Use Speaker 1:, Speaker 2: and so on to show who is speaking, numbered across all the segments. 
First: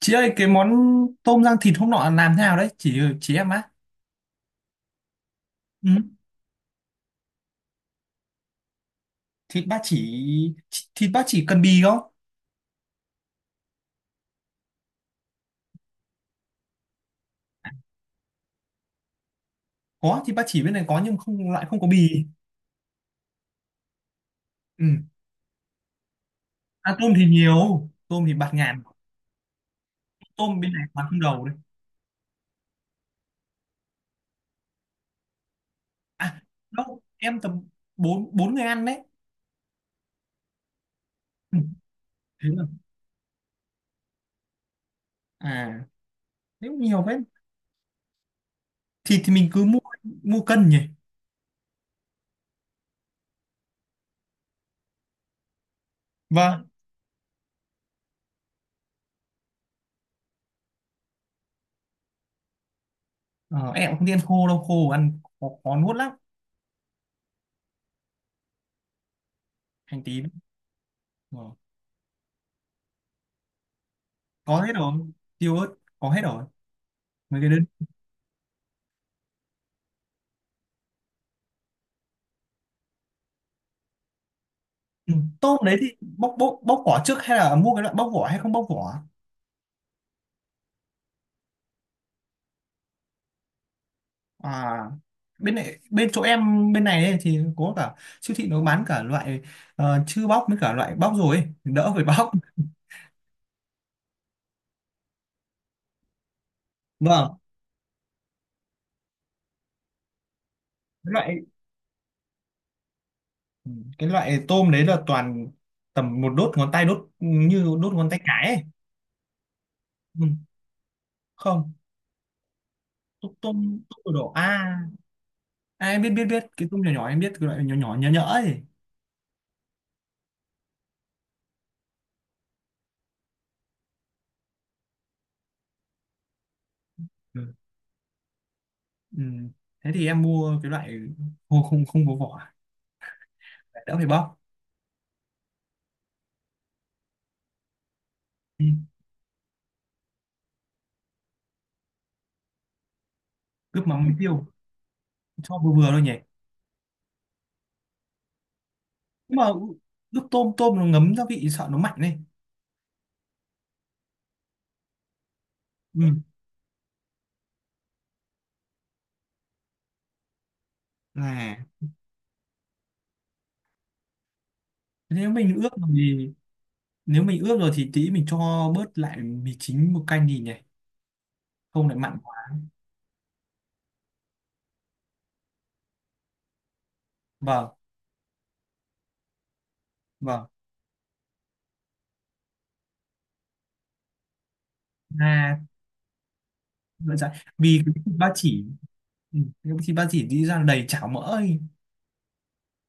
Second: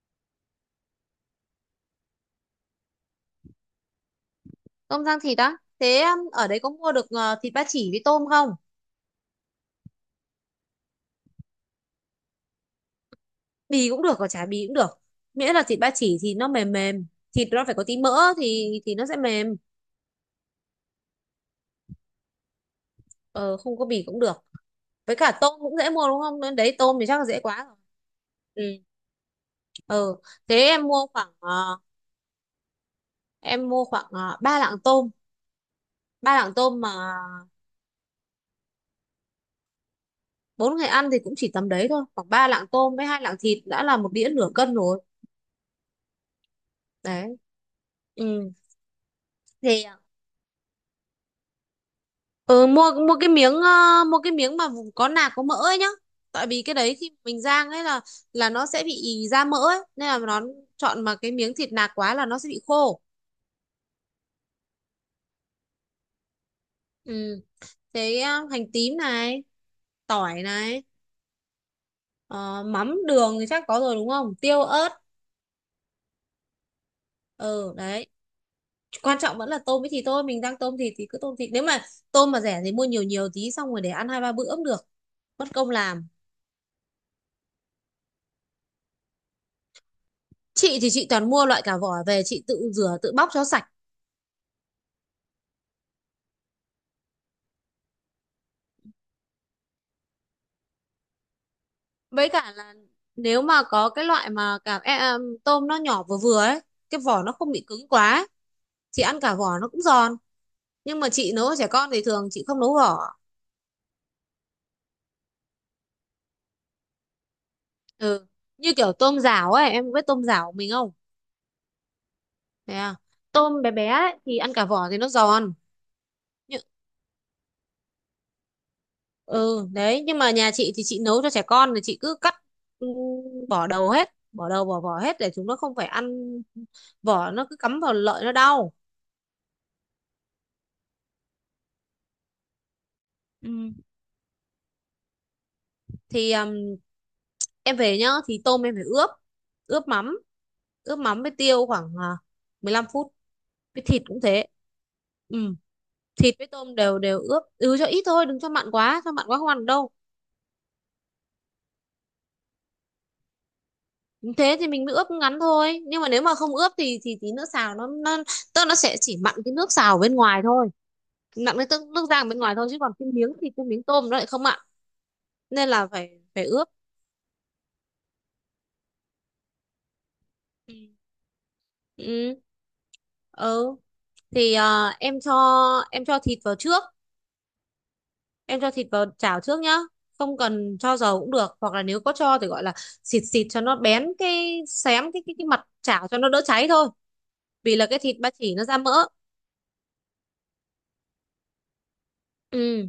Speaker 1: Chị ơi cái món tôm rang thịt hôm nọ làm thế nào đấy Chị em á.
Speaker 2: Tôm rang thịt á.
Speaker 1: Ừ.
Speaker 2: Thế ở đấy có mua được thịt ba chỉ với tôm không?
Speaker 1: Thịt ba chỉ. Thịt ba chỉ cần bì không?
Speaker 2: Bì cũng được và chả bì cũng được, miễn là thịt ba chỉ thì nó mềm mềm, thịt nó phải có tí mỡ thì nó sẽ mềm.
Speaker 1: Có thịt ba chỉ bên này có, nhưng không, lại không có bì.
Speaker 2: Ờ, Không có bì cũng được.
Speaker 1: Ừ.
Speaker 2: Với cả tôm cũng dễ mua đúng không? Nên đấy,
Speaker 1: À,
Speaker 2: tôm thì
Speaker 1: tôm
Speaker 2: chắc
Speaker 1: thì
Speaker 2: là dễ quá rồi.
Speaker 1: nhiều, tôm thì bạt
Speaker 2: Ừ,
Speaker 1: ngàn.
Speaker 2: ờ, thế
Speaker 1: Tôm bên này
Speaker 2: em
Speaker 1: toàn
Speaker 2: mua
Speaker 1: không
Speaker 2: khoảng
Speaker 1: đầu đấy.
Speaker 2: ờ, em mua khoảng ba lạng tôm. Ba
Speaker 1: À
Speaker 2: lạng tôm mà
Speaker 1: đâu, em tầm bốn bốn người ăn đấy.
Speaker 2: bốn người ăn thì cũng chỉ
Speaker 1: Ừ.
Speaker 2: tầm đấy thôi, khoảng
Speaker 1: Thế
Speaker 2: ba
Speaker 1: là
Speaker 2: lạng tôm với hai lạng thịt đã là một đĩa nửa cân rồi.
Speaker 1: à, nếu nhiều thế
Speaker 2: Đấy. Ừ.
Speaker 1: thịt thì mình cứ mua,
Speaker 2: thì ờ,
Speaker 1: mua cân nhỉ?
Speaker 2: Ừ, mua mua cái miếng, mua cái miếng mà có nạc có mỡ ấy nhá. Tại vì
Speaker 1: Vâng.
Speaker 2: cái đấy khi mình rang ấy là nó sẽ bị ì ra mỡ ấy, nên là nó, chọn mà cái miếng thịt nạc quá là nó sẽ bị khô.
Speaker 1: Ờ, em cũng không đi ăn khô đâu, khô ăn khó, khó nuốt lắm.
Speaker 2: Ừ. Thế hành tím này,
Speaker 1: Hành tím.
Speaker 2: tỏi này,
Speaker 1: Ờ,
Speaker 2: ờ, mắm đường thì chắc có rồi đúng không?
Speaker 1: có
Speaker 2: Tiêu
Speaker 1: hết rồi,
Speaker 2: ớt.
Speaker 1: tiêu ớt có hết rồi, mấy cái đơn.
Speaker 2: Ừ đấy. Quan trọng vẫn là tôm với thịt thôi, mình đang tôm thịt thì cứ tôm thịt. Nếu mà tôm mà rẻ thì mua nhiều nhiều tí xong rồi để ăn hai ba bữa cũng được,
Speaker 1: Ừ,
Speaker 2: mất
Speaker 1: tôm
Speaker 2: công
Speaker 1: đấy thì
Speaker 2: làm.
Speaker 1: bóc bóc bóc vỏ trước hay là mua cái loại bóc vỏ hay không bóc vỏ?
Speaker 2: Chị thì chị toàn mua loại cả vỏ về, chị tự rửa tự bóc cho sạch.
Speaker 1: À bên này, bên chỗ em bên này ấy, thì có cả siêu thị nó bán cả loại chưa bóc với cả loại bóc rồi ấy, đỡ phải
Speaker 2: Với
Speaker 1: bóc.
Speaker 2: cả là, nếu mà có cái loại mà tôm nó nhỏ vừa vừa ấy, cái vỏ nó
Speaker 1: Vâng.
Speaker 2: không bị cứng quá, chị ăn cả vỏ nó cũng giòn. Nhưng mà
Speaker 1: Cái
Speaker 2: chị
Speaker 1: loại
Speaker 2: nấu cho trẻ con thì thường chị không nấu vỏ.
Speaker 1: ừ, cái loại tôm đấy là toàn tầm một đốt ngón tay, đốt như đốt ngón tay
Speaker 2: Ừ,
Speaker 1: cái ấy.
Speaker 2: như kiểu tôm rảo ấy, em có biết tôm
Speaker 1: Ừ,
Speaker 2: rảo của mình không?
Speaker 1: không.
Speaker 2: Thế à.
Speaker 1: Tôm
Speaker 2: Tôm bé
Speaker 1: tôm
Speaker 2: bé
Speaker 1: Tôm
Speaker 2: ấy,
Speaker 1: đỏ
Speaker 2: thì ăn cả
Speaker 1: a.
Speaker 2: vỏ thì nó giòn.
Speaker 1: À, em biết biết biết
Speaker 2: Nhưng,
Speaker 1: cái tôm nhỏ nhỏ, em biết cái loại nhỏ nhỏ nhỡ nhỡ ấy.
Speaker 2: ừ đấy, nhưng mà nhà chị thì chị nấu cho trẻ con thì chị cứ cắt, ừ, bỏ đầu hết, bỏ đầu bỏ vỏ hết để chúng nó không phải ăn, vỏ
Speaker 1: Ừ.
Speaker 2: nó cứ cắm vào lợi nó đau.
Speaker 1: Ừ. Thế thì em mua cái loại không không không có vỏ,
Speaker 2: Ừ.
Speaker 1: đỡ phải bóc.
Speaker 2: thì à, em về nhá thì tôm
Speaker 1: Ừ.
Speaker 2: em phải ướp, ướp mắm, ướp mắm với tiêu khoảng 15 phút, với
Speaker 1: Ướp
Speaker 2: thịt
Speaker 1: mắm với
Speaker 2: cũng thế.
Speaker 1: tiêu
Speaker 2: Ừ.
Speaker 1: cho vừa vừa thôi nhỉ?
Speaker 2: Thịt với tôm đều đều ướp, ừ, cho ít thôi, đừng cho mặn quá, cho mặn
Speaker 1: Nhưng
Speaker 2: quá
Speaker 1: mà
Speaker 2: không ăn được đâu.
Speaker 1: ướp tôm, nó ngấm gia vị sợ nó mạnh đấy.
Speaker 2: Ừ, thế thì mình mới ướp ngắn thôi, nhưng mà
Speaker 1: Ừ.
Speaker 2: nếu mà không ướp thì tí nữa xào nó tức là nó sẽ chỉ mặn cái nước xào bên ngoài thôi,
Speaker 1: Là
Speaker 2: mặn cái nước nước rang bên ngoài thôi, chứ còn cái miếng thịt cái miếng tôm nó lại không mặn,
Speaker 1: nếu mình
Speaker 2: nên
Speaker 1: ướp
Speaker 2: là
Speaker 1: rồi
Speaker 2: phải
Speaker 1: thì
Speaker 2: phải ướp.
Speaker 1: tí mình cho bớt lại mì chính một canh đi nhỉ?
Speaker 2: Ừ.
Speaker 1: Không lại mặn
Speaker 2: Ừ.
Speaker 1: quá.
Speaker 2: Ừ. Em cho, em cho thịt vào trước,
Speaker 1: Vâng.
Speaker 2: em cho thịt vào chảo trước nhá. Không
Speaker 1: Vâng.
Speaker 2: cần cho dầu cũng được, hoặc là nếu có cho thì gọi là xịt xịt cho nó bén cái xém cái cái
Speaker 1: À
Speaker 2: mặt chảo cho nó đỡ cháy thôi.
Speaker 1: vậy, dạ.
Speaker 2: Vì
Speaker 1: Vì
Speaker 2: là
Speaker 1: cái
Speaker 2: cái
Speaker 1: thịt
Speaker 2: thịt
Speaker 1: ba
Speaker 2: ba chỉ
Speaker 1: chỉ.
Speaker 2: nó ra mỡ.
Speaker 1: Ừ, cái thịt ba chỉ đi ra đầy chảo mỡ ấy.
Speaker 2: Ừ,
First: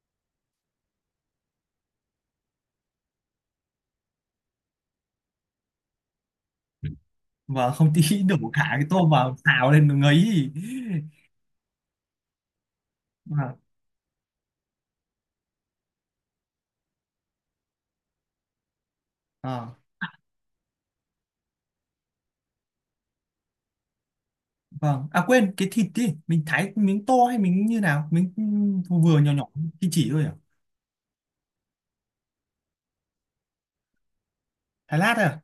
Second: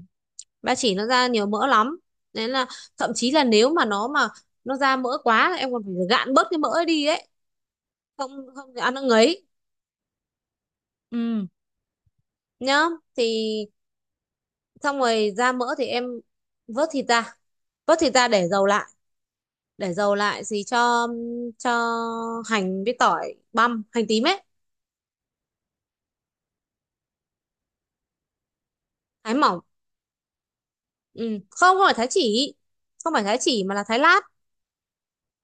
Speaker 2: ba chỉ nó ra nhiều mỡ lắm, nên là, thậm chí là nếu mà nó ra mỡ quá là em còn phải gạn bớt cái mỡ ấy đi ấy.
Speaker 1: Và không, tí đổ
Speaker 2: Không,
Speaker 1: cả
Speaker 2: không thì
Speaker 1: cái
Speaker 2: ăn nó
Speaker 1: tôm vào
Speaker 2: ngấy.
Speaker 1: xào lên nó ngấy.
Speaker 2: Ừ, nhá. Thì,
Speaker 1: Vâng.
Speaker 2: xong rồi ra mỡ thì em vớt thịt ra, vớt thịt ra để dầu lại,
Speaker 1: Ờ.
Speaker 2: để dầu lại gì, cho hành với tỏi băm, hành tím ấy.
Speaker 1: Vâng. À quên, cái thịt đi, mình thái miếng to hay miếng như nào? Miếng vừa vừa nhỏ
Speaker 2: Thái
Speaker 1: nhỏ,
Speaker 2: mỏng.
Speaker 1: chỉ thôi à?
Speaker 2: Ừ, không, không phải thái chỉ, không phải thái chỉ mà là thái lát.
Speaker 1: Thái lát à?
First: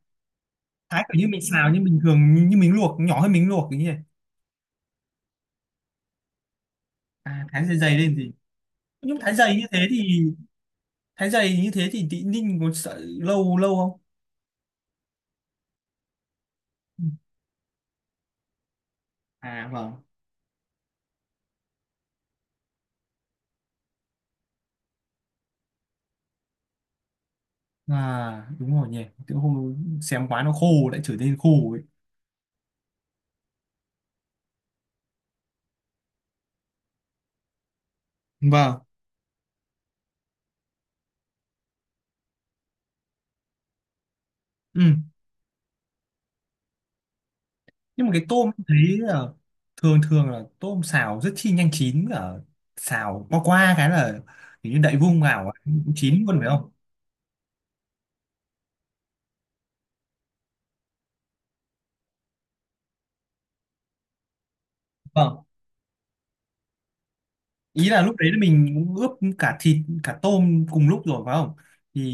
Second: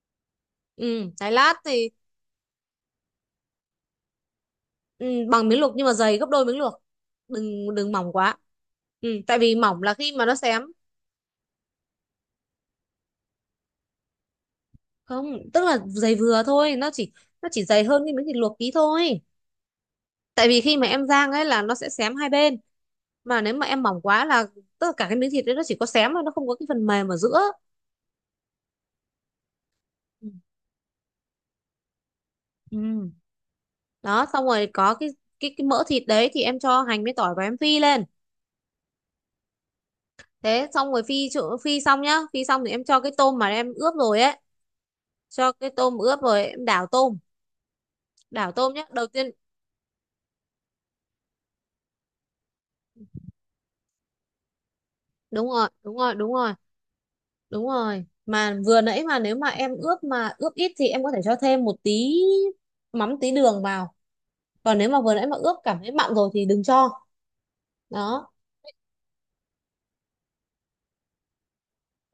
Speaker 1: Thái
Speaker 2: Ừ,
Speaker 1: kiểu như
Speaker 2: thái
Speaker 1: mình
Speaker 2: lát
Speaker 1: xào nhưng
Speaker 2: thì,
Speaker 1: bình thường như, như mình luộc, nhỏ hơn mình luộc cái như này.
Speaker 2: ừ, bằng miếng luộc nhưng mà dày gấp đôi miếng luộc.
Speaker 1: À thái
Speaker 2: đừng
Speaker 1: dày
Speaker 2: đừng
Speaker 1: dày
Speaker 2: mỏng
Speaker 1: lên gì?
Speaker 2: quá. Ừ,
Speaker 1: Nhưng thái
Speaker 2: tại vì
Speaker 1: dày như
Speaker 2: mỏng
Speaker 1: thế
Speaker 2: là khi
Speaker 1: thì
Speaker 2: mà nó xém.
Speaker 1: tí ninh có sợ lâu lâu không?
Speaker 2: Không, tức là dày vừa thôi, nó chỉ, nó chỉ dày hơn cái miếng thịt luộc tí thôi.
Speaker 1: À vâng.
Speaker 2: Tại vì khi mà em rang ấy là nó sẽ xém hai bên, mà nếu mà em mỏng quá là, tức là cả cái miếng thịt đấy nó chỉ có xém thôi, nó không có cái phần mềm ở giữa.
Speaker 1: À đúng rồi nhỉ. Tự hôm xem
Speaker 2: Ừ.
Speaker 1: quá nó khô, lại trở nên khô ấy.
Speaker 2: Ừ. Đó, xong rồi có cái mỡ thịt đấy thì em cho hành với tỏi và em phi lên.
Speaker 1: Vâng.
Speaker 2: Thế xong rồi phi phi xong nhá, phi xong thì em cho cái tôm mà em ướp rồi ấy,
Speaker 1: Ừ.
Speaker 2: cho cái tôm ướp rồi em đảo tôm,
Speaker 1: Nhưng mà cái tôm
Speaker 2: đảo
Speaker 1: em
Speaker 2: tôm nhá
Speaker 1: thấy
Speaker 2: đầu
Speaker 1: là
Speaker 2: tiên.
Speaker 1: thường thường là tôm xào rất chi nhanh chín, ở xào qua qua cái là kiểu như đậy vung
Speaker 2: Đúng
Speaker 1: vào
Speaker 2: rồi,
Speaker 1: cũng
Speaker 2: đúng rồi,
Speaker 1: chín
Speaker 2: đúng
Speaker 1: luôn phải
Speaker 2: rồi,
Speaker 1: không?
Speaker 2: đúng rồi. Mà vừa nãy mà nếu mà em ướp mà ướp ít thì em có thể cho thêm một tí mắm, tí đường vào. Còn nếu mà vừa nãy mà
Speaker 1: Vâng.
Speaker 2: ướp cảm thấy mặn rồi thì đừng cho.
Speaker 1: Ý là lúc đấy
Speaker 2: Đó.
Speaker 1: là mình cũng ướp cả thịt cả tôm cùng lúc rồi phải không,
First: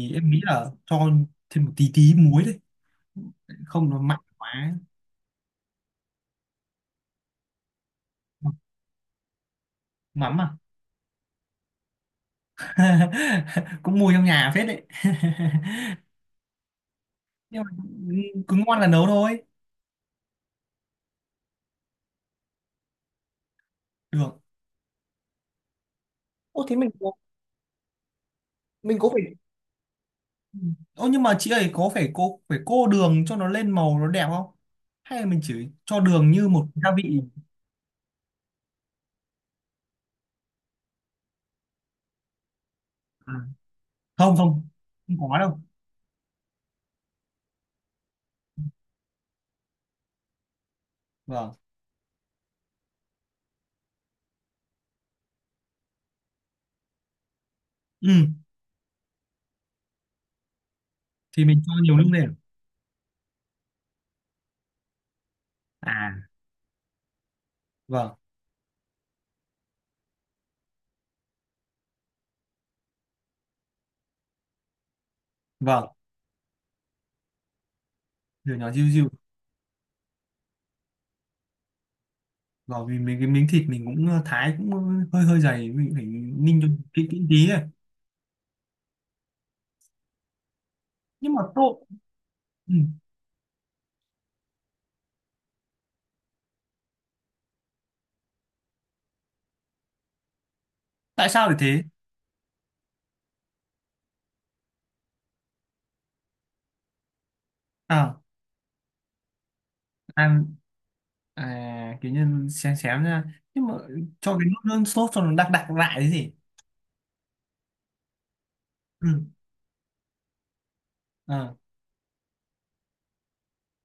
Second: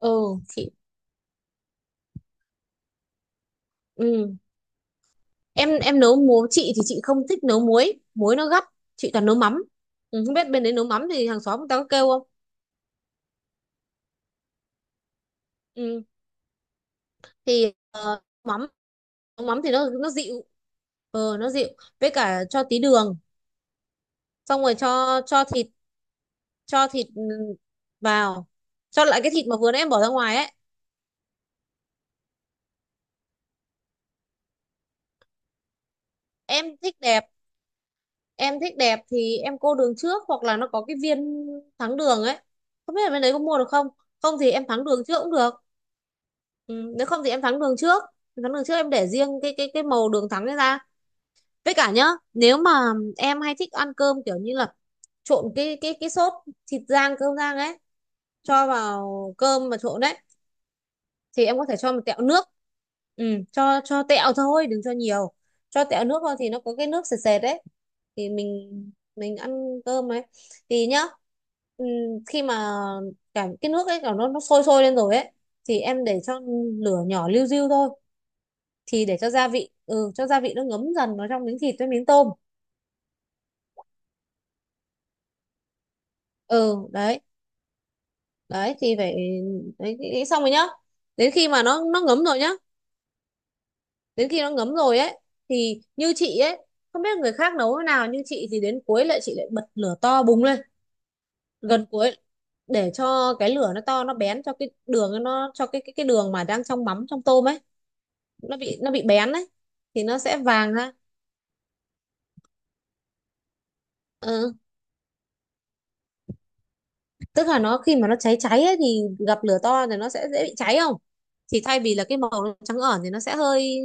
Speaker 2: Ừ.
Speaker 1: em nghĩ là
Speaker 2: Chị.
Speaker 1: cho thêm một tí tí muối đấy, không nó mặn
Speaker 2: Ừ.
Speaker 1: quá.
Speaker 2: Em nấu muối, chị thì chị không thích nấu muối, muối nó gắt, chị toàn nấu mắm. Không
Speaker 1: Mắm
Speaker 2: biết
Speaker 1: à?
Speaker 2: bên đấy nấu mắm thì hàng xóm người ta có kêu không.
Speaker 1: Cũng mua trong nhà phết đấy.
Speaker 2: ừ,
Speaker 1: Nhưng mà cứ
Speaker 2: Mắm,
Speaker 1: ngon là nấu thôi.
Speaker 2: nấu mắm thì nó dịu, ờ, nó dịu. Với cả cho tí đường,
Speaker 1: Được.
Speaker 2: xong rồi cho thịt,
Speaker 1: Ô thế
Speaker 2: cho
Speaker 1: mình
Speaker 2: thịt,
Speaker 1: có,
Speaker 2: vào, cho lại
Speaker 1: phải.
Speaker 2: cái thịt mà vừa nãy em bỏ ra ngoài ấy.
Speaker 1: Ừ. Ô nhưng mà chị ấy có phải cô, phải cô đường cho nó lên màu nó đẹp không? Hay là mình chỉ cho đường như một
Speaker 2: Em
Speaker 1: gia
Speaker 2: thích
Speaker 1: vị?
Speaker 2: đẹp, em thích đẹp thì em cô đường trước, hoặc là nó có cái viên thắng đường ấy, không biết là bên
Speaker 1: À,
Speaker 2: đấy có mua được không. Không
Speaker 1: không
Speaker 2: thì em
Speaker 1: không,
Speaker 2: thắng đường trước
Speaker 1: không
Speaker 2: cũng
Speaker 1: có
Speaker 2: được.
Speaker 1: đâu.
Speaker 2: Ừ, nếu không thì em thắng đường trước, thắng đường trước em để riêng cái màu đường thắng ấy ra.
Speaker 1: Vâng.
Speaker 2: Với cả nhá, nếu mà em hay thích ăn cơm kiểu như là trộn cái sốt thịt rang, cơm rang ấy,
Speaker 1: Ừ,
Speaker 2: cho vào cơm mà trộn đấy,
Speaker 1: thì
Speaker 2: thì em
Speaker 1: mình
Speaker 2: có
Speaker 1: cho
Speaker 2: thể cho
Speaker 1: nhiều
Speaker 2: một
Speaker 1: nước
Speaker 2: tẹo
Speaker 1: lên.
Speaker 2: nước. Ừ, cho tẹo thôi, đừng cho nhiều, cho tẹo
Speaker 1: À,
Speaker 2: nước thôi thì nó có cái nước sệt sệt đấy,
Speaker 1: vâng,
Speaker 2: thì mình ăn cơm ấy. Thì nhá, ừ, khi mà cả cái nước ấy cả nó sôi sôi lên rồi ấy, thì
Speaker 1: vâng,
Speaker 2: em để cho lửa nhỏ liu riu thôi,
Speaker 1: nhỏ nhỏ diu
Speaker 2: thì
Speaker 1: diu.
Speaker 2: để cho gia vị, ừ, cho gia vị nó ngấm dần vào trong miếng thịt với miếng tôm.
Speaker 1: Vâng, vì mình cái miếng thịt mình cũng thái cũng hơi hơi dày, mình phải ninh cho
Speaker 2: Ừ
Speaker 1: kỹ
Speaker 2: đấy,
Speaker 1: kỹ tí này.
Speaker 2: đấy thì phải, nghĩ xong rồi nhá, đến
Speaker 1: Nhưng mà
Speaker 2: khi mà nó
Speaker 1: tô
Speaker 2: nó ngấm rồi nhá,
Speaker 1: ừ.
Speaker 2: đến khi nó ngấm rồi ấy thì như chị ấy, không biết người khác nấu thế nào nhưng chị thì đến cuối lại chị lại bật lửa to bùng lên.
Speaker 1: Tại sao lại thế?
Speaker 2: Gần cuối, để cho cái lửa nó to nó bén cho cái đường nó, cho cái đường mà đang trong mắm trong tôm ấy,
Speaker 1: À,
Speaker 2: nó bị bén ấy, thì nó sẽ
Speaker 1: ăn
Speaker 2: vàng ha.
Speaker 1: kiểu như xém xém ra. Nhưng mà cho cái
Speaker 2: Ờ,
Speaker 1: nước, nước sốt cho nó đặc đặc lại cái gì?
Speaker 2: tức là nó khi mà nó cháy cháy ấy, thì
Speaker 1: Ừ.
Speaker 2: gặp lửa to thì nó sẽ dễ bị cháy không,
Speaker 1: À.
Speaker 2: thì thay vì là cái màu nó trắng ẩn thì nó sẽ hơi,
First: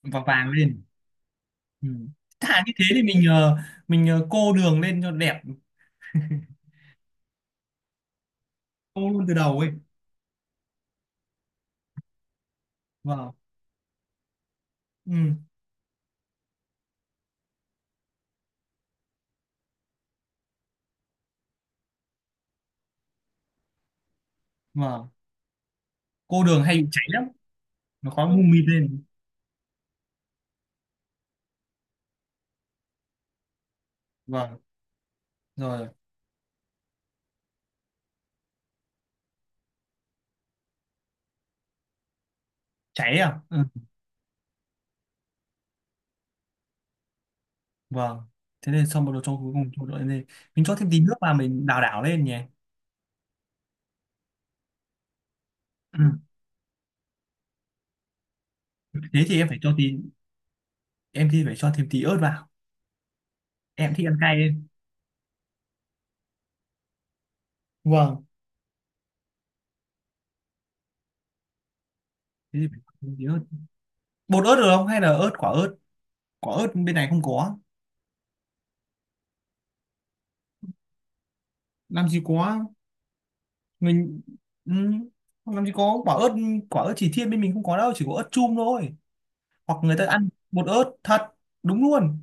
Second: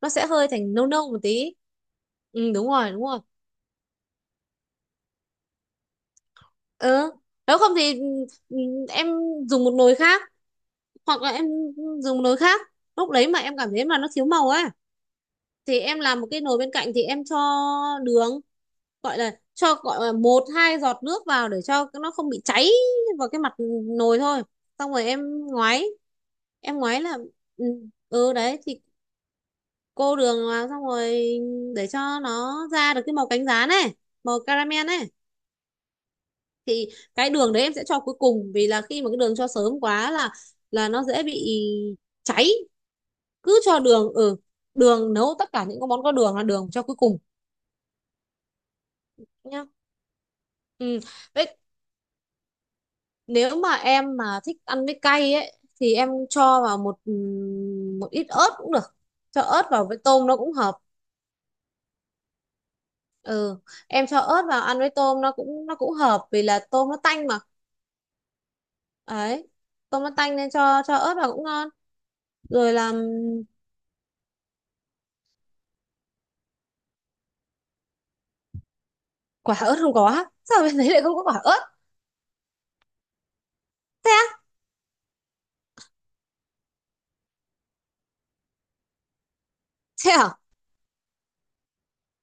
Speaker 2: nó
Speaker 1: Và
Speaker 2: sẽ hơi
Speaker 1: vàng
Speaker 2: thành
Speaker 1: lên.
Speaker 2: nâu nâu một tí.
Speaker 1: Ừ.
Speaker 2: Ừ,
Speaker 1: Thà
Speaker 2: đúng
Speaker 1: như thế
Speaker 2: rồi, đúng
Speaker 1: thì
Speaker 2: rồi.
Speaker 1: mình mình cô đường lên cho đẹp,
Speaker 2: Ừ, nếu không thì, ừ, em
Speaker 1: cô luôn từ đầu
Speaker 2: dùng
Speaker 1: ấy.
Speaker 2: một nồi khác, hoặc là em dùng một nồi khác, lúc đấy
Speaker 1: Vâng.
Speaker 2: mà em cảm thấy mà nó thiếu màu ấy,
Speaker 1: Ừ.
Speaker 2: thì em làm một cái nồi bên cạnh thì em cho đường, gọi là cho, gọi là một hai giọt nước vào để cho nó không bị cháy, vào cái mặt nồi thôi. Xong rồi
Speaker 1: Vâng.
Speaker 2: em ngoái,
Speaker 1: Cô đường hay
Speaker 2: em
Speaker 1: bị
Speaker 2: ngoái
Speaker 1: cháy
Speaker 2: là,
Speaker 1: lắm,
Speaker 2: ừ.
Speaker 1: nó khói
Speaker 2: Ừ
Speaker 1: mù
Speaker 2: đấy,
Speaker 1: mịt
Speaker 2: thì
Speaker 1: lên.
Speaker 2: cô đường vào, xong rồi để cho nó ra được cái màu cánh gián này, màu
Speaker 1: Vâng.
Speaker 2: caramel này.
Speaker 1: Rồi.
Speaker 2: Thì cái đường đấy em sẽ cho cuối cùng, vì là khi mà cái đường cho sớm quá là nó dễ bị cháy.
Speaker 1: Cháy à?
Speaker 2: Cứ
Speaker 1: Ừ.
Speaker 2: cho đường ở, ừ, đường nấu tất cả những cái món có đường là đường cho cuối cùng
Speaker 1: Vâng. Thế nên xong bắt đầu cho cuối
Speaker 2: nhá.
Speaker 1: cùng cho đội lên, mình cho thêm
Speaker 2: Ừ.
Speaker 1: tí nước vào,
Speaker 2: Vậy
Speaker 1: mình đảo đảo lên nhỉ?
Speaker 2: nếu mà em mà thích ăn với cay ấy thì
Speaker 1: Ừ.
Speaker 2: em cho vào một một ít ớt cũng được.
Speaker 1: Thế thì
Speaker 2: Cho
Speaker 1: em phải
Speaker 2: ớt
Speaker 1: cho tí.
Speaker 2: vào với tôm nó cũng hợp.
Speaker 1: Em thì phải cho thêm tí ớt vào,
Speaker 2: Ừ.
Speaker 1: em thích
Speaker 2: Em
Speaker 1: ăn
Speaker 2: cho
Speaker 1: cay
Speaker 2: ớt vào
Speaker 1: lên.
Speaker 2: ăn với tôm nó cũng hợp, vì là tôm nó tanh mà,
Speaker 1: Vâng.
Speaker 2: ấy, tôm nó tanh nên cho ớt vào cũng ngon.
Speaker 1: Thế thì
Speaker 2: Rồi
Speaker 1: phải cho
Speaker 2: làm.
Speaker 1: thêm tí ớt, bột ớt được không hay là ớt quả, ớt quả ớt bên này không có,
Speaker 2: Quả ớt không có sao, bên đấy lại không có quả ớt?
Speaker 1: làm gì có.
Speaker 2: Thế
Speaker 1: Mình
Speaker 2: á.
Speaker 1: ừ, làm gì có quả ớt, quả ớt chỉ thiên bên mình không có đâu, chỉ có ớt chum thôi, hoặc người ta
Speaker 2: Thế
Speaker 1: ăn
Speaker 2: à.
Speaker 1: bột ớt thật. Đúng luôn.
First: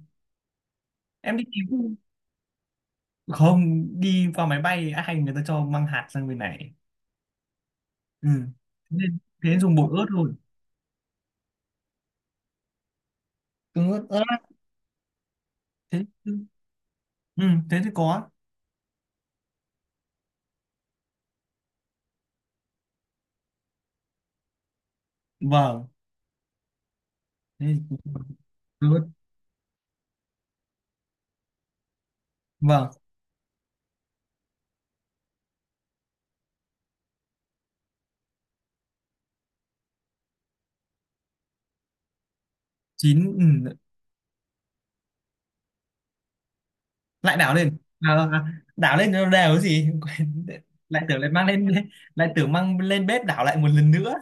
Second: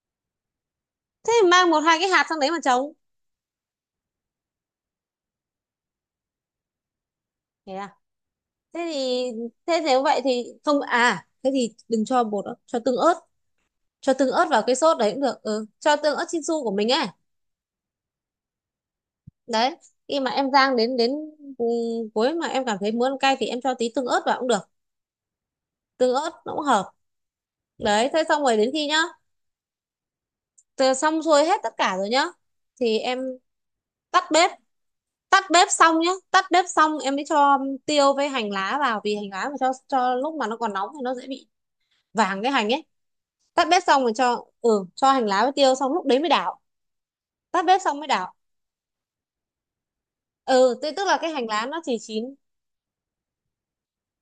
Speaker 2: Thế
Speaker 1: Em đi
Speaker 2: thì mang một
Speaker 1: tìm,
Speaker 2: hai cái hạt sang đấy mà trồng.
Speaker 1: không. Đi qua máy bay ai người ta cho mang hạt sang bên này.
Speaker 2: Thế à.
Speaker 1: Ừ.
Speaker 2: Thế
Speaker 1: Thế nên,
Speaker 2: thì,
Speaker 1: dùng
Speaker 2: thế
Speaker 1: bột
Speaker 2: nếu
Speaker 1: ớt
Speaker 2: vậy
Speaker 1: luôn.
Speaker 2: thì không, à thế thì đừng cho bột ớt, cho tương ớt.
Speaker 1: Tương ớt,
Speaker 2: Cho tương ớt vào cái sốt đấy cũng được, ừ, cho tương ớt
Speaker 1: thế.
Speaker 2: Chinsu của mình ấy.
Speaker 1: Ừ, thế thì có.
Speaker 2: Đấy, khi mà em rang đến đến, ừ, cuối mà em cảm thấy muốn ăn cay thì em cho tí tương ớt vào cũng được.
Speaker 1: Vâng.
Speaker 2: Tương ớt nó cũng hợp.
Speaker 1: Thế thì
Speaker 2: Đấy, thế xong rồi đến khi
Speaker 1: tương ớt.
Speaker 2: nhá, từ xong xuôi hết tất cả rồi nhá,
Speaker 1: Vâng.
Speaker 2: thì em tắt bếp. Tắt bếp xong nhá, tắt bếp xong em mới cho tiêu với hành lá vào, vì hành lá mà cho lúc mà nó còn nóng thì nó dễ bị vàng cái hành ấy.
Speaker 1: Chín.
Speaker 2: Tắt
Speaker 1: Ừ.
Speaker 2: bếp xong rồi cho, ừ, cho hành lá với tiêu xong lúc đấy mới đảo.
Speaker 1: Lại đảo
Speaker 2: Tắt
Speaker 1: lên.
Speaker 2: bếp xong mới đảo.
Speaker 1: Đảo lên cho nó đều cái gì quên.
Speaker 2: Ừ, thế
Speaker 1: Lại
Speaker 2: tức là
Speaker 1: tưởng lại
Speaker 2: cái
Speaker 1: mang
Speaker 2: hành lá
Speaker 1: lên,
Speaker 2: nó chỉ
Speaker 1: lại
Speaker 2: chín.
Speaker 1: tưởng mang lên bếp đảo lại một lần nữa.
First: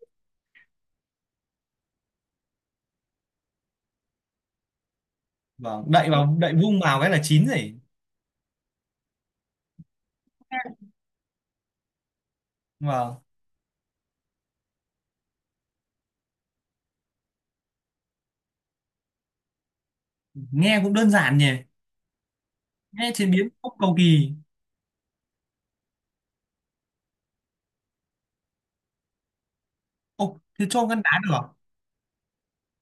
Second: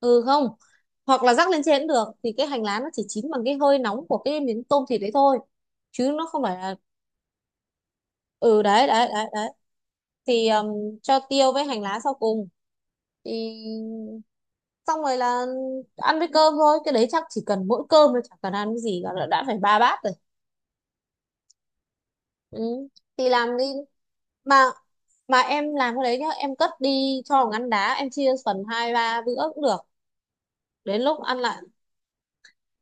Speaker 2: Ừ, không, hoặc là rắc lên trên cũng được, thì cái hành lá nó chỉ chín bằng cái hơi nóng của cái miếng tôm thịt đấy thôi,
Speaker 1: Vâng, đậy
Speaker 2: chứ nó
Speaker 1: vào,
Speaker 2: không
Speaker 1: đậy
Speaker 2: phải là.
Speaker 1: vung vào cái là chín rồi.
Speaker 2: Ừ, đấy đấy đấy đấy. Thì Cho tiêu với hành lá sau cùng,
Speaker 1: Vâng.
Speaker 2: thì xong rồi là ăn với cơm thôi. Cái đấy chắc chỉ cần mỗi cơm thôi, chẳng cần ăn cái gì cả đã phải ba bát rồi.
Speaker 1: Nghe cũng đơn giản nhỉ,
Speaker 2: Ừ.
Speaker 1: nghe chế
Speaker 2: Thì
Speaker 1: biến
Speaker 2: làm đi
Speaker 1: không cầu kỳ.
Speaker 2: mà mà em làm cái đấy nhá, em cất đi cho vào ngăn đá, em chia phần hai ba bữa cũng được.
Speaker 1: Ô thế cho con
Speaker 2: Đến
Speaker 1: đá
Speaker 2: lúc
Speaker 1: được
Speaker 2: ăn
Speaker 1: à?
Speaker 2: lại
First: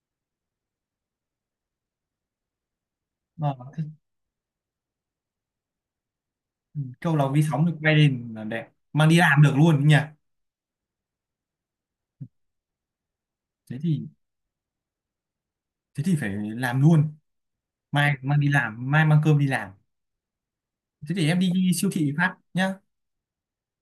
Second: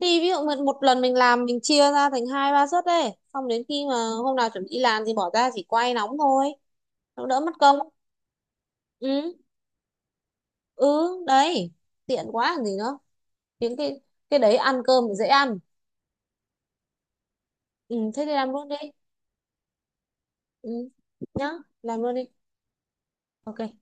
Speaker 2: thì ví dụ mình, một lần mình làm mình chia ra thành hai ba suất đấy, xong đến
Speaker 1: Vâng.
Speaker 2: khi mà hôm nào chuẩn bị làm thì bỏ ra chỉ quay nóng thôi,
Speaker 1: Câu
Speaker 2: nó
Speaker 1: là
Speaker 2: đỡ
Speaker 1: vi
Speaker 2: mất
Speaker 1: sóng được
Speaker 2: công.
Speaker 1: quay lên là đẹp, mang đi
Speaker 2: Ừ.
Speaker 1: làm được luôn nhỉ?
Speaker 2: Ừ đấy. Tiện quá làm gì nữa. Những
Speaker 1: Thế
Speaker 2: cái
Speaker 1: thì
Speaker 2: cái đấy ăn cơm thì dễ ăn.
Speaker 1: phải làm luôn,
Speaker 2: Ừ,
Speaker 1: mai
Speaker 2: thế thì
Speaker 1: mang đi
Speaker 2: làm luôn đi.
Speaker 1: làm, mai mang cơm đi làm.
Speaker 2: Ừ,
Speaker 1: Thế thì em
Speaker 2: nhá,
Speaker 1: đi siêu
Speaker 2: làm
Speaker 1: thị
Speaker 2: luôn đi.
Speaker 1: phát nhá.
Speaker 2: OK.